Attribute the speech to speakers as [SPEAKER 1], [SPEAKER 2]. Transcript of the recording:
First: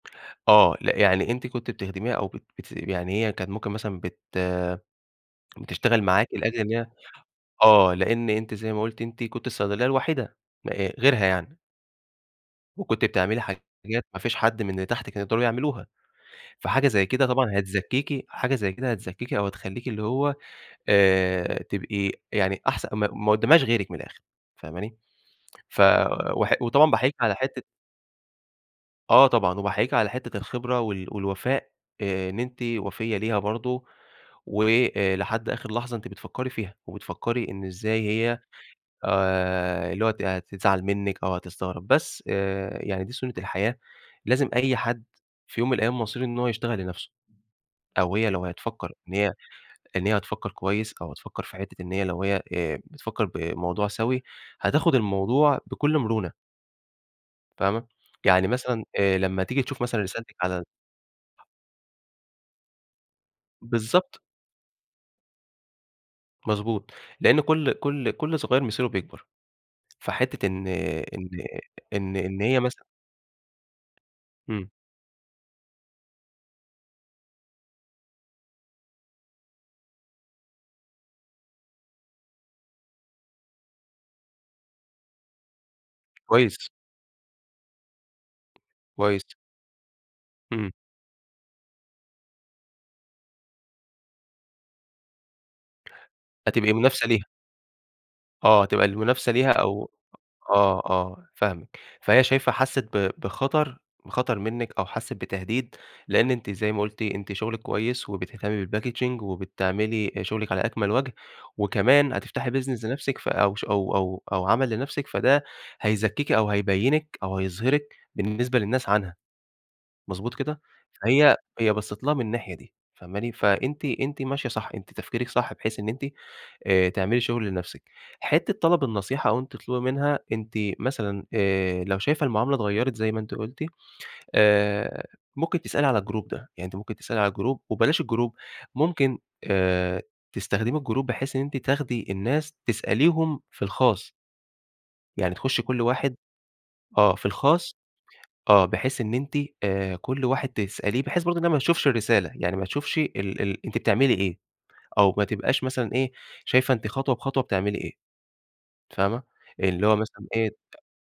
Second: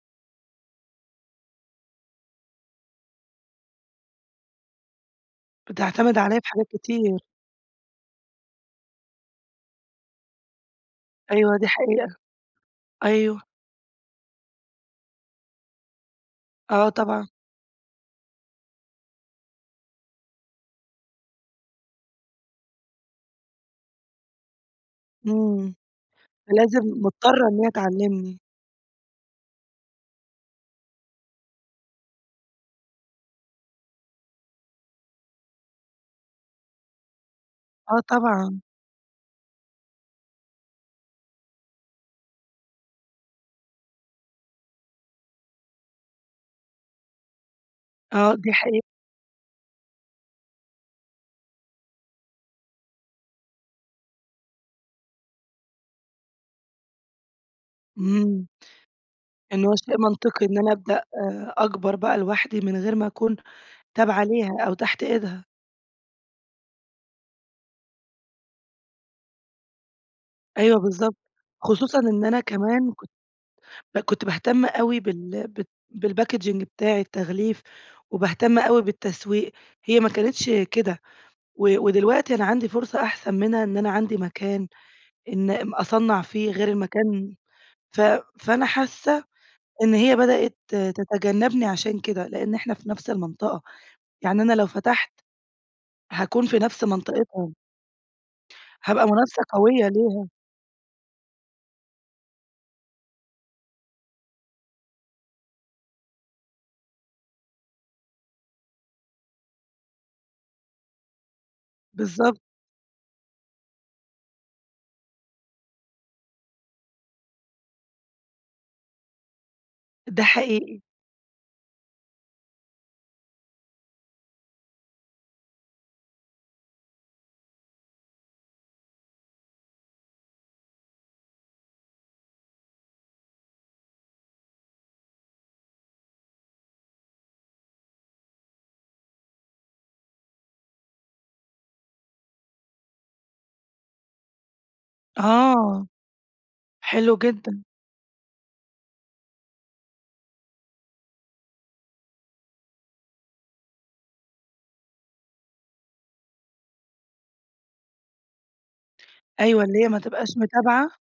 [SPEAKER 1] آه. لأ، يعني أنتِ كنتِ بتخدميها أو بت بتث يعني هي كانت ممكن مثلًا بت بتشتغل
[SPEAKER 2] بتعتمد
[SPEAKER 1] معاكِ
[SPEAKER 2] عليّا في
[SPEAKER 1] لأجل
[SPEAKER 2] حاجات
[SPEAKER 1] إن هي
[SPEAKER 2] كتير.
[SPEAKER 1] آه. لإن أنتِ زي ما قُلتِ أنتِ كنتِ الصيدلية الوحيدة م آآ غيرها
[SPEAKER 2] أيوه
[SPEAKER 1] يعني.
[SPEAKER 2] دي حقيقة.
[SPEAKER 1] وكنتِ بتعملي
[SPEAKER 2] أيوه.
[SPEAKER 1] حاجات ما فيش حد من اللي تحت كانوا يقدروا يعملوها، فحاجة
[SPEAKER 2] آه
[SPEAKER 1] زي كده
[SPEAKER 2] طبعًا.
[SPEAKER 1] طبعًا هتزكّيكِ حاجة زي كده هتزكّيكِ أو هتخلّيكِ اللي هو آآ تبقي يعني أحسن ما ق ما قُدّامهاش غيرك من الآخِر فاهماني؟
[SPEAKER 2] إمم.
[SPEAKER 1] ف وح وطبعًا
[SPEAKER 2] فلازم
[SPEAKER 1] بأحييكِ على
[SPEAKER 2] مضطرة إن
[SPEAKER 1] حتّة
[SPEAKER 2] هي تعلّمني.
[SPEAKER 1] آه طبعًا وباحييكِ على حتّة الخبرة وال والوفاء آآ إن أنتِ وفيّة ليها برضه، وآآ لحد آخِر لحظة أنتِ بتفكّري فيها وبتفكّري إن
[SPEAKER 2] آه
[SPEAKER 1] إزاي هي
[SPEAKER 2] طبعًا.
[SPEAKER 1] آآ اللي هو ت هتزعل منِّك أو هتستغرب، بس آآ يعني دي سُنة الحياة، لازم أي حد في يوم من الأيام مصيره إن هو يشتغل لنفسه، أو هي
[SPEAKER 2] آه،
[SPEAKER 1] لو
[SPEAKER 2] دي حقيقة.
[SPEAKER 1] هتفكّر إن هي إن هي هتفكّر كويس، أو هتفكّر في حتّة إن هي لو هي آآ بتفكّر بموضوع سَوِي، هتاخُد الموضوع بكل مرونة. فاهمة؟
[SPEAKER 2] إمم.
[SPEAKER 1] يعني مثلًا آآ لمّا تيجي
[SPEAKER 2] إن هو
[SPEAKER 1] تشوف
[SPEAKER 2] شيء
[SPEAKER 1] مثلًا رسالتِك
[SPEAKER 2] منطقي
[SPEAKER 1] على
[SPEAKER 2] إن
[SPEAKER 1] ال
[SPEAKER 2] أنا أبدأ آآ أكبر بقى لوحدي من غير ما أكون
[SPEAKER 1] بالضبط.
[SPEAKER 2] تابعة ليها أو تحت إيدها.
[SPEAKER 1] مضبوط. لإن كل كل كل صغير مصيره بيكبر، فحتّة إن
[SPEAKER 2] أيوه بالضبط.
[SPEAKER 1] إن
[SPEAKER 2] خصوصًا
[SPEAKER 1] إن
[SPEAKER 2] إن أنا
[SPEAKER 1] إن هي مثلًا
[SPEAKER 2] كمان كت ب كنت باهتم
[SPEAKER 1] إمم.
[SPEAKER 2] أوي بال بت بالPackaging بتاعي التغليف وباهتم أوي بالتسويق، هي ما كانتش كده. و ودلوقتي أنا عندي فرصة أحسن منها إن أنا عندي مكان إن ام أصنّع فيه غير
[SPEAKER 1] كويس.
[SPEAKER 2] المكان ف فأنا حاسّة
[SPEAKER 1] كويس.
[SPEAKER 2] إن هي بدأت
[SPEAKER 1] إمم.
[SPEAKER 2] تتجنّبني عشان كده، لإن إحنا في نفس المنطقة. يعني أنا لو فتحت هاكون في
[SPEAKER 1] هتبقي
[SPEAKER 2] نفس
[SPEAKER 1] منافسة ليها.
[SPEAKER 2] منطقتهم.
[SPEAKER 1] آه. هتبقى
[SPEAKER 2] هابقى
[SPEAKER 1] المنافسة
[SPEAKER 2] منافسة
[SPEAKER 1] ليها
[SPEAKER 2] قويّة
[SPEAKER 1] أو
[SPEAKER 2] ليهم.
[SPEAKER 1] آه، آه فاهمِك. فهي شايفة حسّت ب بخطر بخطر منِّك أو حسّت بتهديد، لإن أنتِ زي ما قلتِ، أنتِ شُغلِك كويس وبتهتمّي بالPackaging وبتعملي شُغلِك على أكمل وَجه، وكمان
[SPEAKER 2] بالضبط.
[SPEAKER 1] هتفتحي Business لنفسِك فأو ش أو أو أو عمل لنفسِك، فده هيزكّيكِ أو هيبيّنِك أو هيظهرِك بالنسبة للناس عنها،
[SPEAKER 2] ده
[SPEAKER 1] مضبوط كده؟
[SPEAKER 2] حقيقي.
[SPEAKER 1] فهي هي بصَّت لها من الناحية دي فاهماني؟ فأنتِ أنتِ ماشية صح، أنتِ تفكيرِك صح بحيث إن أنتِ آآ تعملي شُغل لنفسِك. حتّة طلب النصيحة أو أنتِ تطلُبي منها، أنتِ مثلًا آآ لو شايفة المعاملة اتغيّرت زي ما أنتِ قلُتِ، آآ ممكن تسألي على الGroup ده. يعني أنتِ ممكن تسألي على الGroup وبلاش الGroup، ممكن آآ تستخدمي الGroup بحيث إن أنتِ تاخدي الناس تسأليهم في الخاص. يعني تخُشّي كل
[SPEAKER 2] آه.
[SPEAKER 1] واحد آه.
[SPEAKER 2] حلو
[SPEAKER 1] في
[SPEAKER 2] جدًا.
[SPEAKER 1] الخاص آه. بحيث إن أنتِ آآ كل واحد تسأليه بحيث برضه إنّها ما تشوفش الرسالة. يعني ما تشوفش ال ال أنتِ بتعملي إيه أو ما تبقاش مثلًا إيه، شايفه أنتِ خطوة بخطوة بتعملي إيه فاهمة؟
[SPEAKER 2] أيوه، اللي
[SPEAKER 1] اللي
[SPEAKER 2] هي
[SPEAKER 1] هو
[SPEAKER 2] ما
[SPEAKER 1] مثلًا
[SPEAKER 2] تبقاش
[SPEAKER 1] إيه ت
[SPEAKER 2] متابعة؟